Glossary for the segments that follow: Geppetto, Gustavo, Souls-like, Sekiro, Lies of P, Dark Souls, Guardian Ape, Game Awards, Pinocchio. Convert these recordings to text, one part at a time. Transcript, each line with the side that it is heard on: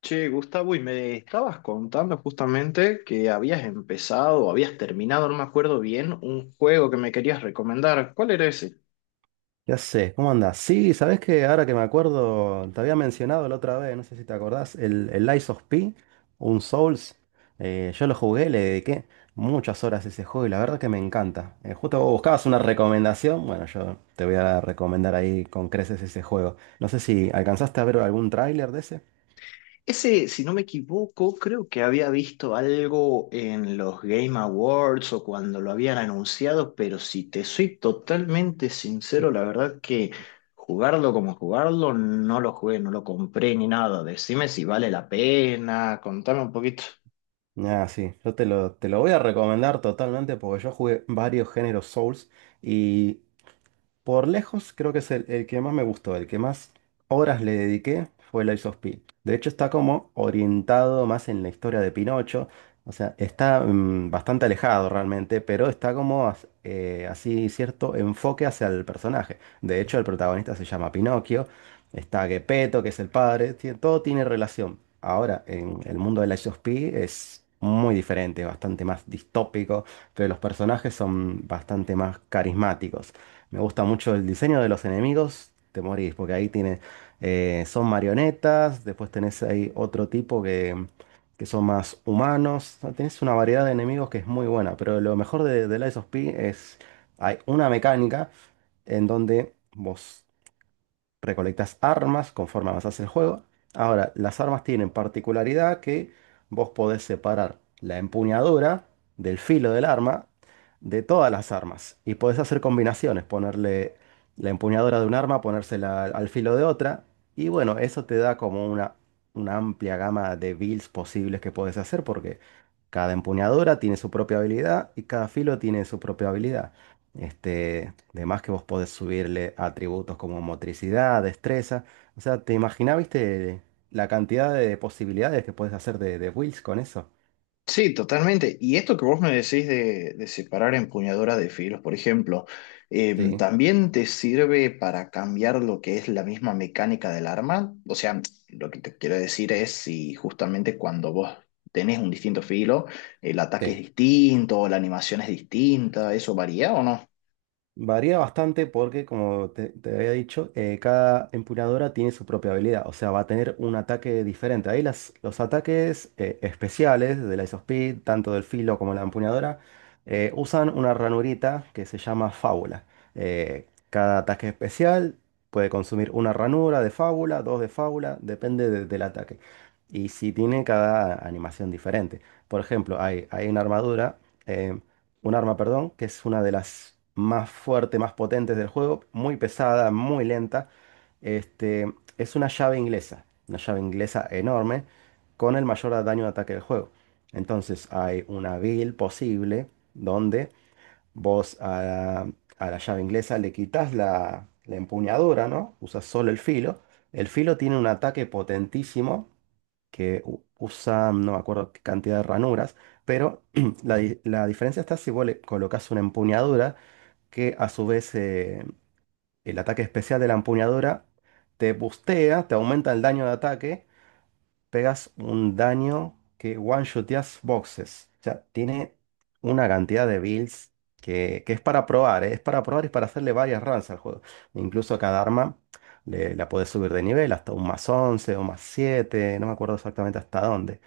left: Che, Gustavo, y me estabas contando justamente que habías empezado o habías terminado, no me acuerdo bien, un juego que me querías recomendar. ¿Cuál era ese?
right: Ya sé, ¿cómo andás? Sí, ¿sabés que ahora que me acuerdo, te había mencionado la otra vez, no sé si te acordás, el Lies of P, un Souls. Yo lo jugué, le dediqué muchas horas a ese juego y la verdad que me encanta. Justo vos buscabas una recomendación, bueno, yo te voy a recomendar ahí con creces ese juego. No sé si alcanzaste a ver algún tráiler de ese.
left: Ese, si no me equivoco, creo que había visto algo en los Game Awards o cuando lo habían anunciado, pero si te soy totalmente sincero, la verdad que jugarlo como jugarlo, no lo jugué, no lo compré ni nada. Decime si vale la pena, contame un poquito.
right: Ah, sí, yo te lo voy a recomendar totalmente porque yo jugué varios géneros Souls y por lejos, creo que es el que más me gustó, el que más horas le dediqué fue el Ice of P. De hecho, está como orientado más en la historia de Pinocho. O sea, está bastante alejado realmente, pero está como así cierto enfoque hacia el personaje. De hecho, el protagonista se llama Pinocchio. Está Geppetto, que es el padre. Todo tiene relación. Ahora, en el mundo del Ice of P es muy diferente, bastante más distópico, pero los personajes son bastante más carismáticos. Me gusta mucho el diseño de los enemigos, te morís, porque ahí tiene, son marionetas, después tenés ahí otro tipo que son más humanos, o sea, tenés una variedad de enemigos que es muy buena, pero lo mejor de Lies of P es, hay una mecánica en donde vos recolectas armas conforme avanzas el juego. Ahora, las armas tienen particularidad que vos podés separar la empuñadura del filo del arma de todas las armas y podés hacer combinaciones, ponerle la empuñadura de un arma, ponérsela al filo de otra y bueno, eso te da como una amplia gama de builds posibles que podés hacer porque cada empuñadura tiene su propia habilidad y cada filo tiene su propia habilidad. Este, demás que vos podés subirle atributos como motricidad, destreza. O sea, ¿te imaginás, viste, la cantidad de posibilidades que podés hacer de builds con eso?
left: Sí, totalmente. Y esto que vos me decís de separar empuñadura de filos, por ejemplo,
right: Sí,
left: ¿también te sirve para cambiar lo que es la misma mecánica del arma? O sea, lo que te quiero decir es si justamente cuando vos tenés un distinto filo, el ataque es
right: sí.
left: distinto, la animación es distinta, ¿eso varía o no?
right: Varía bastante porque, como te había dicho, cada empuñadora tiene su propia habilidad, o sea, va a tener un ataque diferente. Ahí los ataques especiales de la Isospeed, tanto del filo como la empuñadora, usan una ranurita que se llama fábula. Cada ataque especial puede consumir una ranura de fábula, dos de fábula, del ataque. Y si tiene cada animación diferente. Por ejemplo, hay una armadura. eh, un arma, perdón, que es una de las más fuertes, más potentes del juego, muy pesada, muy lenta. Este, es una llave inglesa enorme, con el mayor daño de ataque del juego. Entonces hay una build posible donde vos a, a la llave inglesa le quitas la empuñadura, ¿no? Usas solo el filo. El filo tiene un ataque potentísimo que usa, no me acuerdo qué cantidad de ranuras, pero la diferencia está si vos le colocas una empuñadura, que a su vez el ataque especial de la empuñadura te bustea, te aumenta el daño de ataque, pegas un daño que one-shoteas boxes. O sea, tiene una cantidad de builds que es para probar, ¿eh? Es para probar y para hacerle varias runs al juego. Incluso a cada arma la puedes subir de nivel hasta un más 11 o más 7, no me acuerdo exactamente hasta dónde.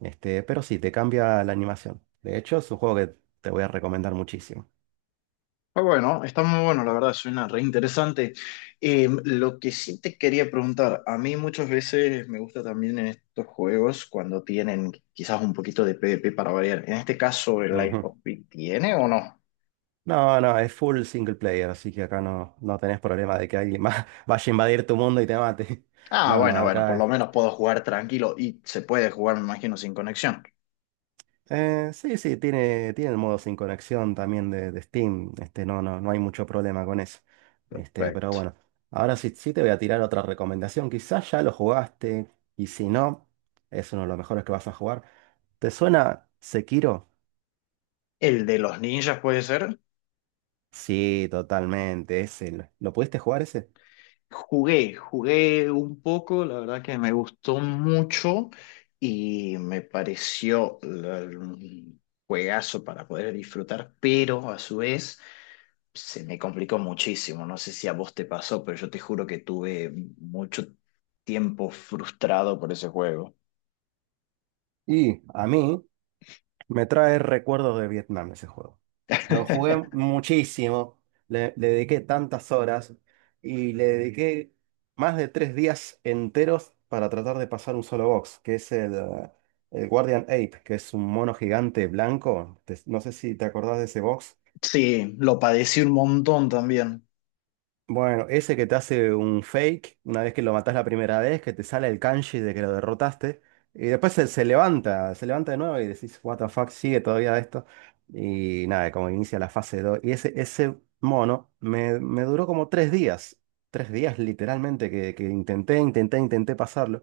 right: Este, pero sí, te cambia la animación. De hecho, es un juego que te voy a recomendar muchísimo.
left: Ah, bueno, está muy bueno, la verdad, suena re interesante. Lo que sí te quería preguntar, a mí muchas veces me gusta también en estos juegos cuando tienen quizás un poquito de PvP para variar. En este caso, ¿el Life
right: Ujú.
left: of Pi tiene o no?
right: No, no, es full single player, así que acá no, no tenés problema de que alguien más vaya a invadir tu mundo y te mate.
left: Ah,
right: No, no,
left: bueno, bueno, por lo
right: acá
left: menos puedo jugar tranquilo y se puede jugar, me imagino, sin conexión.
right: Sí, sí, tiene, tiene el modo sin conexión también de Steam. Este, no, no, no hay mucho problema con eso. Este, pero
left: Perfecto.
right: bueno, ahora sí, sí te voy a tirar otra recomendación. Quizás ya lo jugaste y si no, es uno de los mejores que vas a jugar. ¿Te suena Sekiro?
left: ¿El de los ninjas puede ser?
right: Sí, totalmente. Ese, ¿lo pudiste jugar ese?
left: Jugué, jugué un poco, la verdad que me gustó mucho y me pareció un juegazo para poder disfrutar, pero a su vez se me complicó muchísimo. No sé si a vos te pasó, pero yo te juro que tuve mucho tiempo frustrado por ese juego.
right: Y a mí me trae recuerdos de Vietnam ese juego. Lo jugué muchísimo, le dediqué tantas horas y le dediqué más de tres días enteros para tratar de pasar un solo box, que es el Guardian Ape, que es un mono gigante blanco. No sé si te acordás de ese box.
left: Sí, lo padecí un montón también.
right: Bueno, ese que te hace un fake, una vez que lo matás la primera vez, que te sale el kanji de que lo derrotaste, y después se levanta de nuevo y decís, what the fuck, sigue todavía esto. Y nada, como inicia la fase dos. Y ese mono me duró como tres días. Tres días literalmente que intenté, intenté, intenté pasarlo.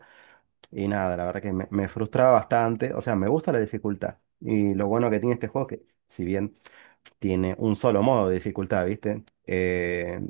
right: Y nada, la verdad que me frustraba bastante. O sea, me gusta la dificultad. Y lo bueno que tiene este juego es que, si bien tiene un solo modo de dificultad, ¿viste?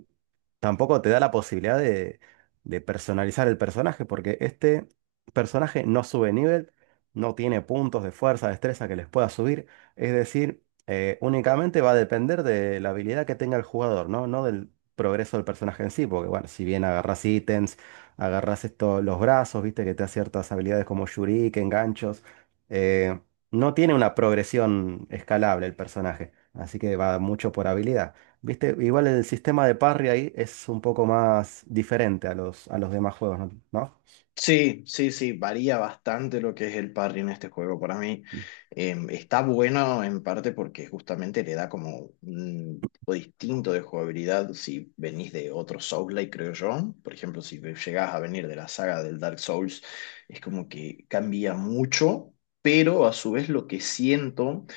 right: Tampoco te da la posibilidad de personalizar el personaje, porque este personaje no sube nivel, no tiene puntos de fuerza, destreza que les pueda subir, es decir, únicamente va a depender de la habilidad que tenga el jugador, ¿no? No del progreso del personaje en sí, porque bueno, si bien agarras ítems, agarras esto, los brazos, viste que te da ciertas habilidades como shuriken, ganchos, eh, no tiene una progresión escalable el personaje, así que va mucho por habilidad. ¿Viste? Igual el sistema de parry ahí es un poco más diferente a los demás juegos, ¿no? ¿No?
left: Sí, sí, sí, varía bastante lo que es el parry en este juego. Para mí está bueno en parte porque justamente le da como un tipo distinto de jugabilidad si venís de otro Souls-like, creo yo. Por ejemplo, si llegás a venir de la saga del Dark Souls, es como que cambia mucho, pero a su vez lo que siento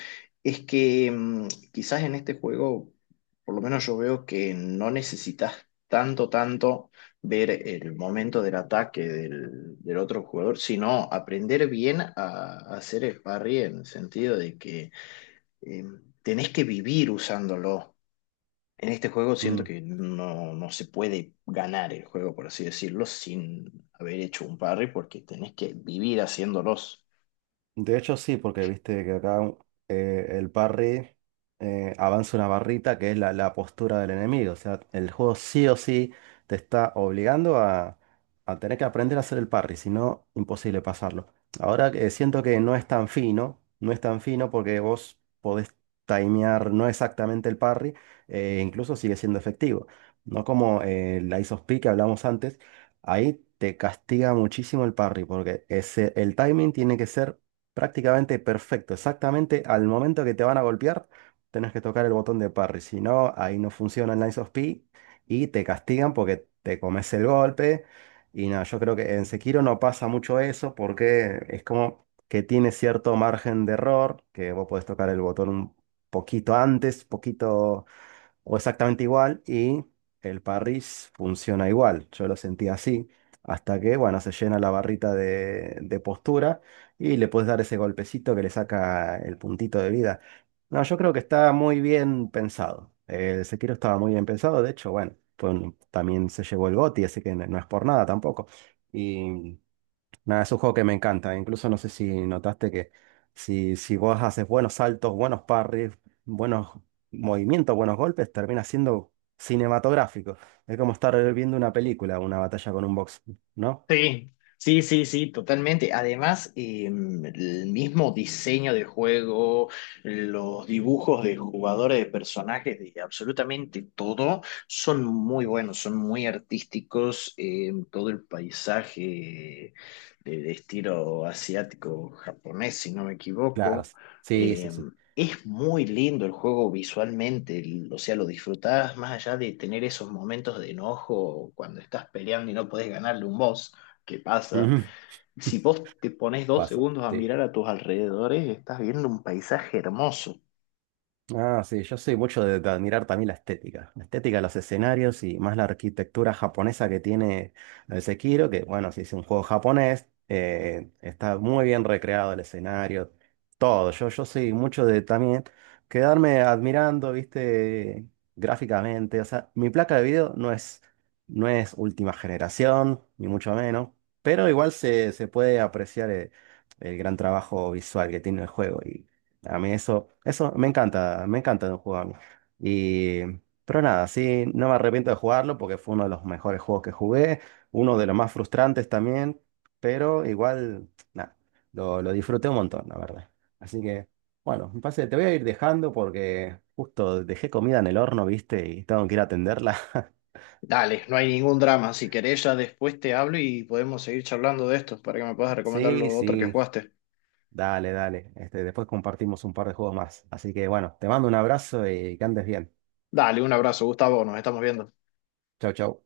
left: es que quizás en este juego, por lo menos yo veo que no necesitas tanto ver el momento del ataque del otro jugador, sino aprender bien a hacer el parry en el sentido de que eh, tenés que vivir usándolo. En este juego siento
right: Mm.
left: que no se puede ganar el juego, por así decirlo, sin haber hecho un parry, porque tenés que vivir haciéndolos.
right: De hecho, sí, porque viste que acá el parry avanza una barrita que es la, la postura del enemigo. O sea, el juego sí o sí te está obligando a tener que aprender a hacer el parry, si no, imposible pasarlo. Ahora que siento que no es tan fino, no es tan fino porque vos podés timear no exactamente el parry, incluso sigue siendo efectivo. No como la Ace of P que hablamos antes, ahí te castiga muchísimo el parry porque ese, el timing tiene que ser prácticamente perfecto, exactamente al momento que te van a golpear, tenés que tocar el botón de parry, si no, ahí no funciona el Lines of P y te castigan porque te comes el golpe. Y nada, yo creo que en Sekiro no pasa mucho eso porque es como que tiene cierto margen de error, que vos podés tocar el botón un poquito antes, poquito o exactamente igual y el Parris funciona igual. Yo lo sentí así hasta que, bueno, se llena la barrita de postura y le puedes dar ese golpecito que le saca el puntito de vida. No, yo creo que está muy bien pensado. El Sekiro estaba muy bien pensado, de hecho, bueno, también se llevó el GOTY, así que no, no es por nada tampoco. Y nada, es un juego que me encanta. Incluso no sé si notaste que si, si vos haces buenos saltos, buenos parries, buenos movimientos, buenos golpes, termina siendo cinematográfico. Es como estar viendo una película, una batalla con un box, ¿no?
left: Sí, sí, sí, sí, totalmente. Además, el mismo diseño de juego, los dibujos de jugadores, de personajes, de absolutamente todo, son muy buenos, son muy artísticos. Todo el paisaje de estilo asiático, japonés, si no me
right: Claro.
left: equivoco.
right: Sí, sí, sí.
left: Es muy lindo el juego visualmente, o sea, lo disfrutás más allá de tener esos momentos de enojo cuando estás peleando y no podés ganarle un boss qué pasa.
right: Ujú.
left: Si vos te pones dos
right: Pasa.
left: segundos a
right: Sí.
left: mirar a tus alrededores, estás viendo un paisaje hermoso.
right: Ah, sí, yo soy mucho de admirar también la estética de los escenarios y más la arquitectura japonesa que tiene el Sekiro, que bueno, si es un juego japonés, está muy bien recreado el escenario, todo. Yo soy mucho de también quedarme admirando, viste, gráficamente. O sea, mi placa de video no es, no es última generación, ni mucho menos, pero igual se puede apreciar el gran trabajo visual que tiene el juego. A mí eso me encanta de un juego a mí. Y, pero nada, sí, no me arrepiento de jugarlo porque fue uno de los mejores juegos que jugué, uno de los más frustrantes también, pero igual, nada, lo disfruté un montón, la verdad. Así que, bueno, me parece que te voy a ir dejando porque justo dejé comida en el horno, ¿viste? Y tengo que ir a atenderla.
left: Dale, no hay ningún drama. Si querés, ya después te hablo y podemos seguir charlando de esto para que me puedas recomendar
right: Sí,
left: lo otro que
right: sí,
left: jugaste.
right: dale, dale. Este, después compartimos un par de juegos más. Así que, bueno, te mando un abrazo y que andes bien.
left: Dale, un abrazo, Gustavo. Nos estamos viendo.
right: Chau, chau.